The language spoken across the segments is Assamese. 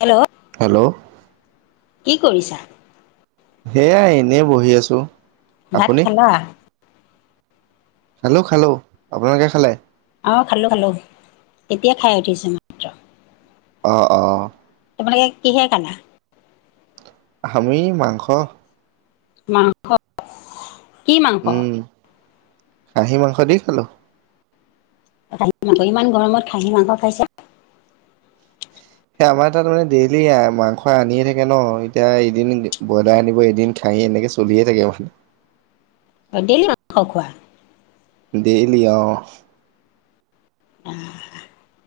হেল্ল'! হেল্ল'! কি কৰিছা? এইয়া এনেই বহি আছোঁ। ভাত আপুনি খালা? খালোঁ, খালোঁ। আপোনালোকে খালে? অ', খালোঁ, খালোঁ। এতিয়া খাই উঠিছোঁ আমি। অ', অ'। তোমালোকে কিহে খালা? আমি মাংস। মাংস। কি মাংস? উম খাহী মাংস দি খালোঁ। খাঁহী মাংস! ইমান গৰমত খাহী মাংস খাইছে! এই আমাৰ তাত মানে ডেইলি মাংস আনিয়ে থাকে ন'! এতিয়া এদিন ব্ৰইলাৰ আনিব, এদিন খাহী এনেকে চলি চলিয়ে থাকে মানে। ডেইলি মাংস খোৱা? ডেইলি অ'।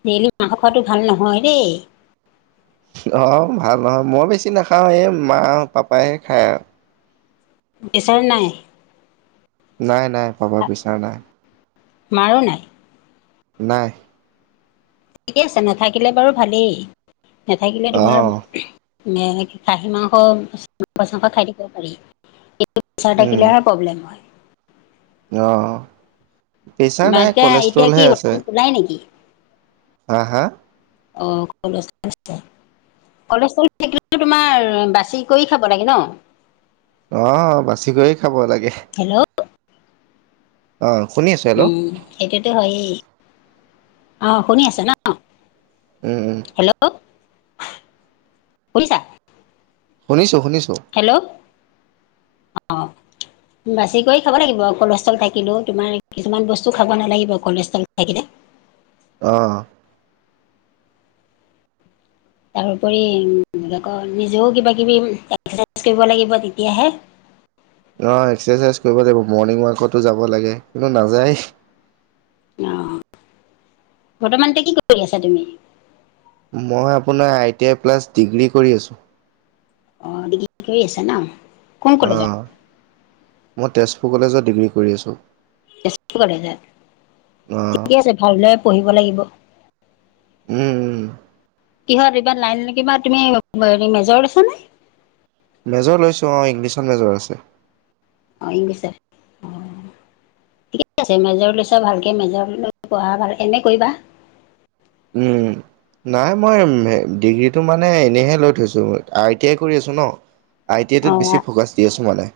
ডেইলি মাংস খোৱাটো ভাল নহয় দেই। অ', ভাল নহয়। মই বেছি নাখাওঁ এই মা আও পাপাই খায় আৰু। পেছাৰ নাই? নাই, নাই পাপা পেছাৰ নাই। মাৰো নাই? নাই। ঠিকে আছে, নাথাকিলে বাৰু ভালেই। নাথাকিলে তোমাৰ অঁ এ, খাহী মাংসা, চাংস খাই দিব পাৰি। কিন্তু প্ৰেচাৰ থাকিলে প্ৰব্লেম হয়। অ', প্ৰেছাৰ নাই। কলেষ্ট্ৰলহে আছে। শুলাই নেকি? হা, হা অ', [unintelligible] কলেষ্ট্ৰল থাকিলেটো তোমাৰ বাচি কৰি খাব লাগে ন'! অ', বাচি কৰি খাব লাগে। হেল্ল'! অ', শুনি আছোঁ। উম, সেইটোতো হয়য়ে। অ', শুনি আছে ন'! উম, উম। হেল্ল'! শুনিছা? শুনিছোঁ, শুনিছোঁ। হেল্ল'! অ'। বাছি কৰি খাব লাগিব কলেষ্ট্ৰল থাকিলেও তোমাৰ কিছুমান বস্তু খাব নালাগিব কলেষ্ট্ৰল থাকিলে। অ'। তাৰোপৰি আকৌ নিজেও কিবাকিবি এক্সেচাইজ কৰিব লাগিব তেতিয়াহে। অ', এক্সেচাইজ কৰিব লাগিব, মৰ্ণিং ৱাকতো যাব লাগে কিন্তু নাযায়। অ', বৰ্তমান এতিয়া কি কৰি আছা তুমি? মই আপোনাৰ I T I plus degree কৰি আছোঁ। অ', ডিগ্ৰী কৰি আছা ন? কোন কলেজত? অ', মই তেজপুৰ কলেজত ডিগ্ৰী কৰি আছোঁ। তেজপুৰ কলেজত অ', ঠিকে আছে, ভালদৰে পঢ়িব লাগিব। উম, উম। কিহত এইবাৰ লাইন কিবা তুমি [unintelligible] মেজৰ লৈছানে? মেজৰ লৈছোঁ অ', ইংলিছত মেজৰ আছে। অ', ইংলিছত অ'। ঠিকেই আছে, মেজৰ লৈছা ভালকে মেজৰ লৈ পঢ়া ভাল এম এ কৰিবা। উম। নাই মই ডিগ্ৰীটো মানে এনেইহে লৈ থৈছোঁ, আই টি আই কৰি আছোঁ ন'। আই টি আই টোত বেছি অ', ফকাচ দি আছোঁ মানে।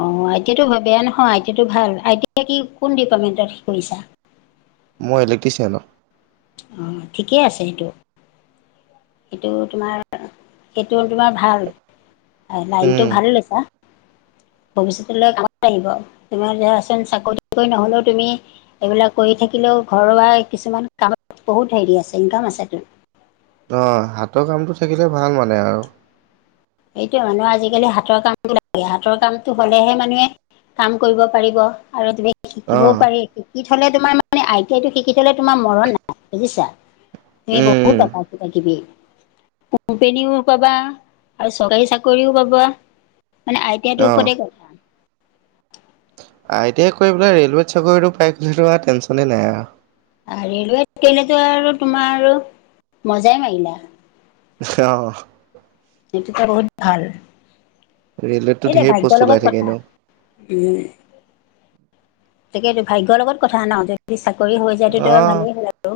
অ', আই টি আইটো বেয়া নহয়, আই টি আইটো ভাল, আই টি কি কোন ডিপাৰ্টমেণ্টত কৰিছা? মই ইলেক্ট্ৰিচিয়ানত। অ', ঠিকেই আছে সেইটো। সেইটো তোমাৰ, সেইটো তোমাৰ ভাল অ', লাইনটো উম। ভাল লৈছা। ভৱিষ্যতলৈ কামত আহিব, তোমাৰ ধৰাচোন চাকৰি তাকৰি নহ'লেও তুমি এইবিলাক কৰি থাকিলেও ঘৰুৱা কিছুমান কামত বহুত হেৰি আছে ইনকাম আছেতো। অ', হাতৰ কামটো থাকিলে ভাল মানে আৰু। সেইটোয়ে মানুহৰ আজিকালি হাতৰ কাম [inaudible] লাগে হাতৰ কামটো হ'লেহে মানুহে কাম কৰিব পাৰিব আৰু তুমি শিকিবও অ', পাৰি শিকি থ'লে তোমাৰ মানে আই টি আইটো শিকি থ'লে তোমাৰ মৰণ নাই বুজিছা। মি উম, উম, বহুত [unintelligible] কিবা কিবি, কম্পেনীয়ো‌ পাবা। আৰু চৰকাৰী চাকৰিও পাবা, মানে আই টি আই টোৰ অ'। ওপৰতে আই টি আই কৰি পেলাই ৰেলৱেত চাকৰিটো পাই গ'লেটো আৰু টেনচনেই নাই আৰু। আ ৰেলৱেত কৰিলেতো আৰু তোমাৰ আৰু মজাই মাৰিলা। অ'। সেইটোতো বহুত ভাল ৰেলৱেততো এই যে, ঢেৰ প'ষ্ট ভাগ্যৰ ওলাই লগত থাকে কথা এনেও উম। তাকেতো ভাগ্যৰ লগত কথা ন' যদি চাকৰি হৈ যায় তেতিয়া অ' ভালেই হ'ল আৰু।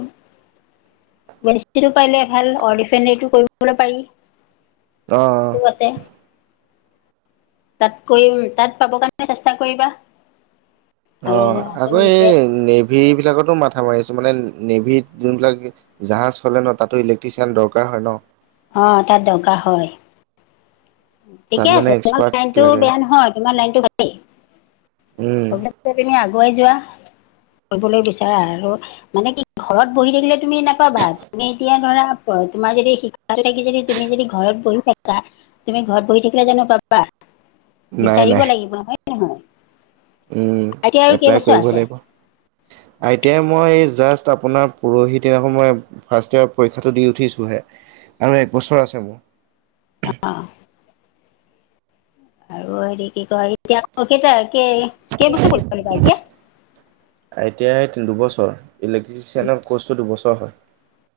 ৱেলইন্সটিটিউট পাৰিলে ভাল, অইলৰিফেনেৰিটো কৰিবলৈ পাৰি। অ' [inaudible] আছে। তাত কৰিম তাত পাব কাৰণে চেষ্টা কৰিবা। আৰু অ', ধৰাচোন আকৌ এতিয়া এই নেভি বিলাকতো মাথা মাৰিছোঁ মানে নেভিত যোনবিলাক জাহাজ হ'লে ন' তাতো ইলেক্ট্ৰিচিয়ান দৰকাৰ হয়, ন? অ', তাত দৰকাৰ হয়। তাত ঠিকে মানে আছে তোমাৰ এক্সপাৰ্ট লাইনটো লাগে বেয়া নহয়, তোমাৰ লাইনটো ভালেই। উম তুমি আগুৱাই যোৱা, কৰিবলৈ বিচৰা আৰু মানে কি ঘৰত বহি থাকিলে তুমি নাপাবা তুমি এতিয়া ধৰা প তোমাৰ যদি শিক্ষা থাকি যদি তুমি যদি ঘৰত বহি থাকা তুমি ঘৰত বহি থাকিলে জানোঁ পাবা? নাই বিচাৰিব নাই লাগিব হয় নে নহয় উম, এতিয়া আৰু এপ্লাই কেইবছৰ কৰিব আছে লাগিব। আই টি আই মই এই জাষ্ট আপোনাৰ পৰহি দিনাখন মই ফাৰ্ষ্ট ইয়াৰ পৰীক্ষাটো দি উঠিছোঁহে আৰু এক বছৰ আছে মোৰ। অহ আৰু হেৰি কি কয়, এতিয়া কেইটা কেইবছৰ পঢ়িব লাগিব I T I I T I দুবছৰ, ইলেক্ট্ৰিচিয়ানৰ কৰ্চটো দুবছৰ হয়।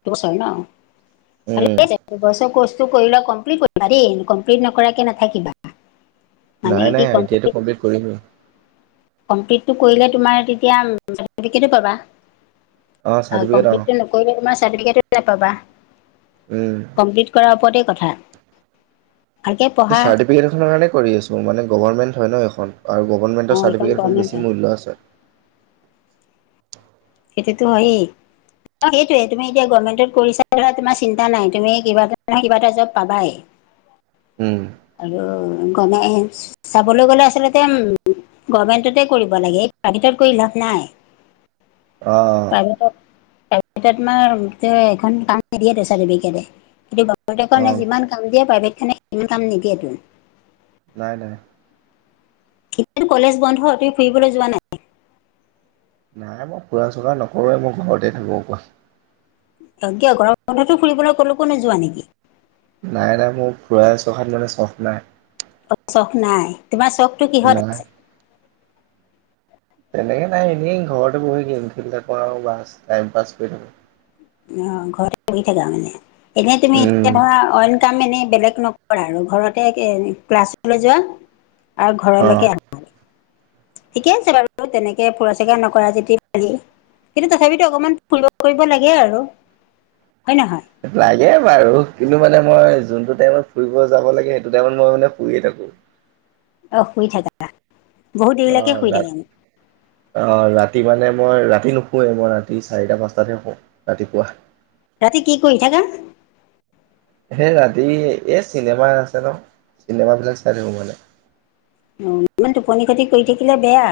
দুবছৰ হৈ নহ উম, [unintelligible] দুবছৰ কৰ্চটো কৰি লোৱা কমপ্লিট কৰিবা দেই, কমপ্লিট নকৰাকে নাথাকিবা। মানে নাই কি নাই, আই টি আইটো কমপ্লিট কৰিলোৱেই। কমপ্লিতটো কৰিলে তোমাৰ তেতিয়া চাৰ্টিফিকেতটো পাবা। অ চাৰ্টিফিকেট অ কমপ্লিতটো নকৰিলে তোমাৰ চাৰ্টিফিকেট নাপাবা, উম। কমপ্লিতটো কৰাৰ ওপৰতেই কথা, ভালকে সেই পঢ়া চাৰ্টিফিকেট খনৰ কাৰণে কৰি আছোঁ মানে গভাৰ্ণমেণ্ট হৈ নহ সেইখন আৰু অ গভাৰ্ণমেণ্ট এইখন চাৰ্টিফিকেটখন গভৰ্ণমেণ্ট বেছি গুৰুত্ব আছে। সেইটোতো হয়েই। অ সেইটোৱে তুমি এতিয়া গভমেণ্টত কৰিছা ধৰা তোমাৰ চিন্তা নাই, তুমি কিবা এটা নহয় কিবা এটা জব পাবাই। [inaudible] উম আহ‌ গণেশ, চাবলৈ গলে আচলতে উম গভমেণ্টতে কৰিব লাগে, এই প্ৰাইভেটত কৰি লাভ নাই। অহ প্ৰাইভেটত তোমাৰ এহ‌ এখন কাম নিদিয়েটো চাৰ্টিফিকেটে সেইটো অ কাৰণে যিমান কাম দিয়ে প্ৰাইভেটখনে সিমান কাম নিদিয়ে। নাই নাই। কিন্তু কলেজ বন্ধ, তুমি ফুৰিবলৈ যোৱা নাই? নাই মই ফুৰা চুৰা নকৰোঁৱেই মই ঘৰতে থাকোঁ। কোৱা অ কিয় গৰম বন্ধতো ফুৰিবলৈ কলৈকো নোযোৱা নেকি? নাই নাই মোৰ ফুৰা চখাত মানে চখ নাই। চখ নাই, তোমাৰ চখটো কিহত নাই। আছে? তেনেকৈ নাই এনেই ঘৰতে বহি গেম খেলি থাকোঁ আৰু বাছ টাইম পাছ কৰি থাকোঁ। অ ঘৰতে বহি থাকা মানে, এনে তুমি এতিয়া উম, ধৰা অইল কাম এনেই বেলেগ নকৰা আৰু ঘৰতে ক্লাছলৈ যোৱা আৰু অ। ঘৰলৈকে আহা ঠিকে আছে বাৰু তেনেকে ফুৰা চিকা নকৰা যদি আজি কালি কিন্তু তথাপিতো অকমান ফুৰিব কৰিব লাগে আৰু হয় নহয় লাগে বাৰু কিন্তু মানে মই যোনটো টাইমত ফুৰিব যাব লাগে সেইটো টাইমত মই মানে ফুৰিয়ে থাকোঁ। অহ শুই থাকা। বহুত দেৰিলৈকে অহ শুই থাকা [unintelligible] অহ ৰাতি মানে মই ৰাতি নোশুৱেই মই ৰাতি চাৰিটা পাঁচটাতহে শুও ৰাতিপুৱা। ৰাতি কি কৰি থাকা? সেই ৰাতি, এহ চিনেমা আছে নহ। চিনেমা বিলাক চাই থাকোঁ মানে। অ ইমান টোপনি খতি কৰি থাকিলে বেয়া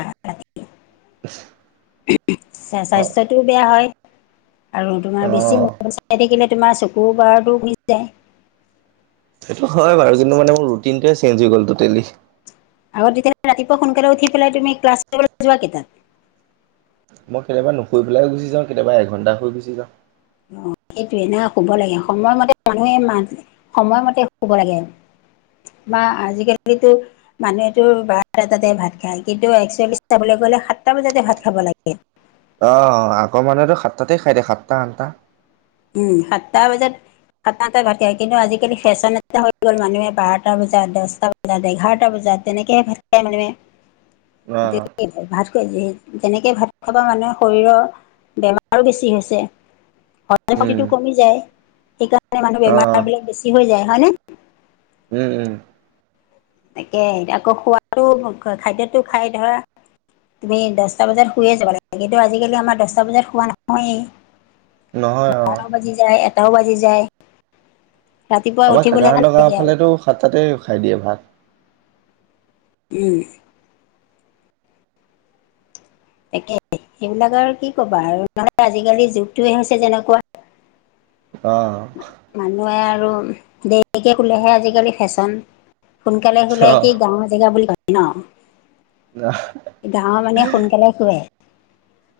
হয় স্বাস্থ্যটোও বেয়া হয়। আৰু তোমাৰ অ বেছি মোবাইল চাই থাকিলে তোমাৰ চকুৰ পাৱাৰটো গুচি যায়। সেইটো হয় বাৰু কিন্তু মানে মোৰ ৰুটিনটোৱে চেঞ্জ হৈ গ'ল তোটেলী আকৌ তেতিয়াহলে ৰাতিপুৱা সোনকালে উঠি পেলাই তুমি ক্লাছ কৰিবলৈ যোৱা কেইটাত? মই কেতিয়াবা নোশুই পেলাই গুচি যাওঁ, কেতিয়াবা এঘণ্টা শুই গুচি যাওঁ। অহ সেইটোৱে না শুব লাগে। সময়মতে মানুহে মাজ সময়মতে শুব লাগে। বা আজিকালিতো মানুহেটো বাৰটাতে ভাত খায়, কিন্তু একচুৱেলি চাবলৈ গলে সাতটা বজাতে ভাত খাব লাগে। অ' আগৰ মানুহেতো সাতটাতে খাই দিয়ে সাতটা আঠটা। উম, সাতটা বজাত। সাতটা আঠটাত ভাট খায় কিন্তু আজিকালি ফেশ্বন এটা হৈ গ'ল মানুহে বাৰটা বজাত দহটা বজাত, ইয়াত এঘাৰটা বজাত তেনেকে হে ভাত খায় মানুহে। অ ভাত খোৱা যেনেকৈ ভাত খোৱাৰ পৰা মানুহৰ শৰীৰৰ বেমাৰো বেছি হৈছে। দেহ উম শক্তটো কমি যায়, সেইকাৰণে মানুহ অ বেমাৰ বিলাক বেছি হৈ যায় হয় নে? উম উম। তাকে আকৌ খোৱাদ টো খাদ্যয়তো খাই ধৰা। তুমি দহটা বজাত শুয়ে যাব লাগে, কিন্তু আজিকালি আমাৰ দহটা বজাত শুৱা নহয়েই। নহয় অ বাৰটাও বাজি যায়, এটাও বাজি যায়। ৰাতিপুৱা আমাক উঠিবলৈ এলাহ কাকাহঁতৰ গাঁও লাগে আৰু ফালেতো সাত তাতে খাই দিয়ে ভাত। উম। তাকে সেইবিলাক আৰু কি কবা আৰু নহলে আজিকালি যুগতয়ে হৈছে যেনেকুৱা। অঁ। মানুহে আৰু দেৰিকে দেৰিকে শুলেহে আজিকালি ফেশ্বন। সোনকালে শুলে অ কি গাঁৱৰ জেগা বুলি ভাবে ন। গাঁৱৰ মানে সোনকালে শুয়ে।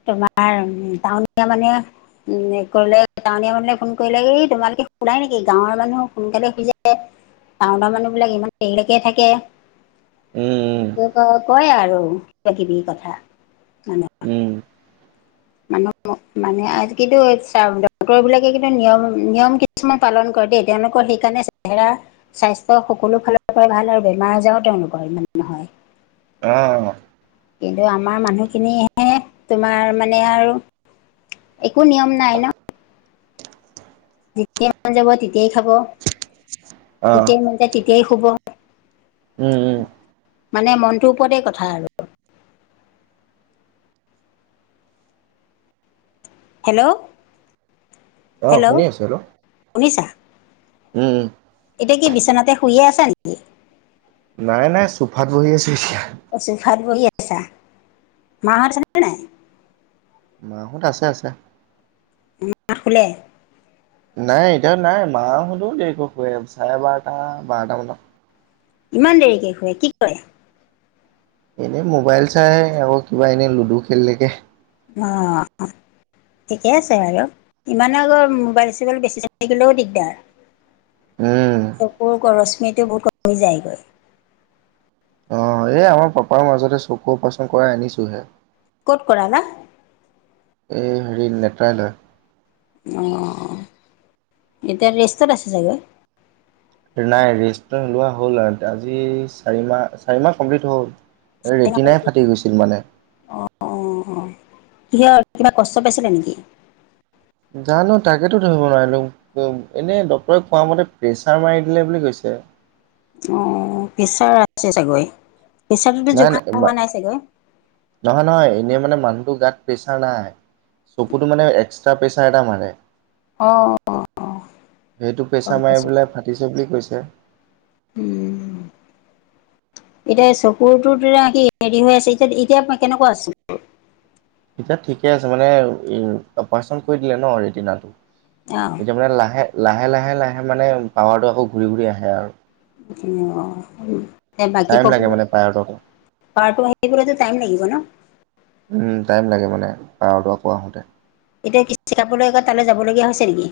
তোমাৰ উম, টাউনীয়া মানে উ কৰিলে টাউনীয়া মানে ফোন কৰিলে, ই তোমালোকে শুলাই নেকি গাঁৱৰ মানুহ সোনকালে শুই যায়। টাউনৰৰ মানুহ বিলাক ইমান দেৰিলৈকে থাকে। উম। উম মোক আৰু কয় আৰু কিবা- কিবি কথা। উম। মানুহক মোক মানে আ কিন্তু ডক্তৰ বিলাকে কিন্তু নিয়ম নিয়ম, কিছুমান পালন কৰে দেই, তেওঁলোকৰ সেইকাৰণে চেহেৰা। স্বাস্থ্য সকলো ফালৰ পৰা ভাল হয় বেমাৰ আজাৰও তেওঁলোকৰ ইমানে নহয়। অঁ। কিন্তু আমাৰ মানুহখিনিহে তোমাৰ মানে আৰু। একো নিয়ম নাই ন। যেতিয়াই মন যাব তেতিয়াই খাব, অ অ যেতিয়াই মন যায় তেতিয়াই শুব। উম উম। মানে মনটোৰ ওপৰতে কথা আৰু। হেল্ল' অহ হেল্ল' শুনি আছো শুনিছা? উম উম। এতিয়া কি বিচনাতে শুইয়ে আছা নেকি? নাই-নাই, চোফাত বহি আছো এতিয়া। অ', চোফাত বহি আছা, মাহঁত আছে নে- মাহঁত আছে- আছে। মা হত শুলে। নাই এতিয়া নাই, মা হতেও দেৰিকে শুৱে, চাৰে বাৰটা বাৰটামানত। ইমান দেৰিকে শুৱে, কি কৰে। এনেই মোবাইল চাই কিবা আকৌ এনেই লুডু খেলি থাকে। অ'। ঠিকে আছে বাৰু, ইমানো আকৌ মোবাইল চোবাইল বেছি চাই থাকিলেও দিগদাৰ। উম চকুৰ ৰশ্মিটো বহুত কমি যায়গৈ। অ' এই আমাৰ পাপাৰ মাজতে চকু অপাৰেশ্যন কৰাই আনিছোঁ হে। ক'ত কৰালা? এই হেৰি নেট্ৰালয়। অ' এতিয়া ৰেষ্টত আছে চাগে। নাই ৰেষ্টু লোৱা হ'ল আৰু আজি চাৰিমাহ চাৰিমাহ কমপ্লিট হ'ল। এই ৰেতিনাই ফাটি গৈছিল মানে। অহ' কিহৰ কিবা কষ্ট পাইছিলে নেকি? জানোঁ তাকেতো ধৰিব নোৱাৰিলোঁ। এনে ডক্তৰে কোৱা মতে প্ৰেছাৰ মাৰি দিলে বুলি কৈছে। অ' প্ৰেছাৰ আছে চাগৈ প্ৰেছাৰতো নাই জোখা হোৱা মা- নাই চাগৈ। নহয়, নহয় এনেই মানে মানুহটোৰ গাত প্ৰেচাৰ নাই, চকুতো মানে এক্স টাৰ প্ৰেছাৰ এটা মাৰে, অ সেইটো গম প্ৰেছাৰ মাৰি পাইছো পেলাই ফা টিছে বুলি কৈছে। উম। এতিয়া চকুৰটোত কি হেৰি হৈ আছে, এতিয়া এতিয়া কেনেকুৱা আছে। এতিয়া ঠিকে আছে মানে অপাৰেচন কৰি দিলে ন ৰেদিনাত। অ'। এতিয়া মানে লাহে লাহে লাহে লাহে মানে পাৱাৰটো আকৌ ঘূৰি ঘূৰি আহে আৰু উম, এই বাকী টাইম লাগে প্ৰব্লেম মানে পাৱাৰটো আকৌ পাৱাৰটো আহিবলে যে টাইম লাগিব ন। উম, টাইম লাগে মানে, পাৱাৰটো আকৌ আহোঁতে। এতিয়া কি চেকাপলৈ আকৌ তালৈ যাবলগীয়া হৈছে নেকি?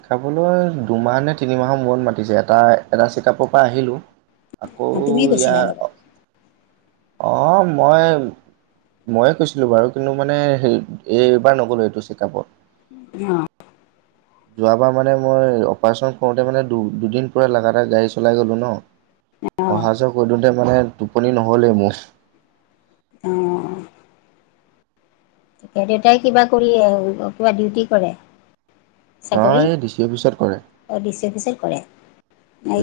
চেকাপলৈ দুমাহ নে তিনিমাহৰ মূৰত মাতিছে, এটা এটা চেকাপৰ পৰা আহিলোঁ। আকৌ তুমি গৈছিলা লগত ইয়াৰ অ' মই মইয়ে গৈছিলোঁ বাৰু, কিন্তু মানে সেই এই এইবাৰ নগলোঁ এইটো চেকআপত। অ' যোৱাবাৰ মানে মই অপাৰেচন কৰোঁতে মানে দু দুদিন পোৰা লাগাতাৰ গাড়ী চলাই গলোঁ ন। অ অহা যোৱা কৰি দিওঁতে মানে টোপনি নহ'লেই মোৰ। অ এই দেউতাই কিবা কৰি কিবা ডিউটি কৰে। অ' চাকৰি এই দি চি অফিছত কৰে। অ' ডি চি অফিচত কৰে,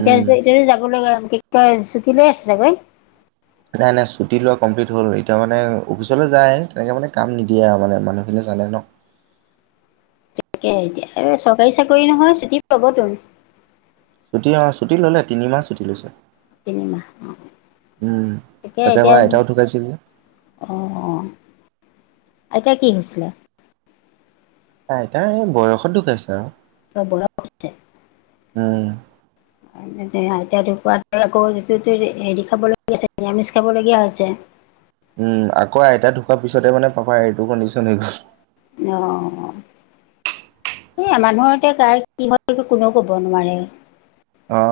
উম, এতিয়াটো যাব লগা চুতি লৈ আছে চাগৈ। নাই নাই ছুটি লোৱা কমপ্লিট হ'ল, এতিয়া মানে অফিচলৈ যায়। তেনেকে মানে কাম নিদিয়ে আৰু মানে মানুহখিনিয়ে জানে ন। তাকেহে এতিয়া, এই চৰকাৰী চাকৰি নহয় চুটি পাব তোন। ছুটি ন ছুটি ল'লে তিনিমাহ ছুটি লৈছে। তিনিমাহ অ' উম, তাকে তাতে আকৌ এতিয়া আইতাও ঢুকাইছিল যে। অ' অ' আইতাৰ কি হৈছিলে? আইতাৰ এই বয়সত ঢুকাইছে আৰু অ'বয়স অস্থে উম। এতিয়া আইতা ঢুকুৱাৰ পৰা আকৌ যিটো হেৰি খাবলগীয়া হৈছে, নিৰামিষ খাবলগীয়া হৈছে। উম, আকৌ আইতা ঢুকুৱাৰ পিছতে মানে পাপা এইটো কণ্ডিশ্যন হৈ গ'ল। অ'। এ মানুহৰ এতিয়া কাৰ কি হয় এইটো কোনেও ক'ব নোৱাৰে। অ'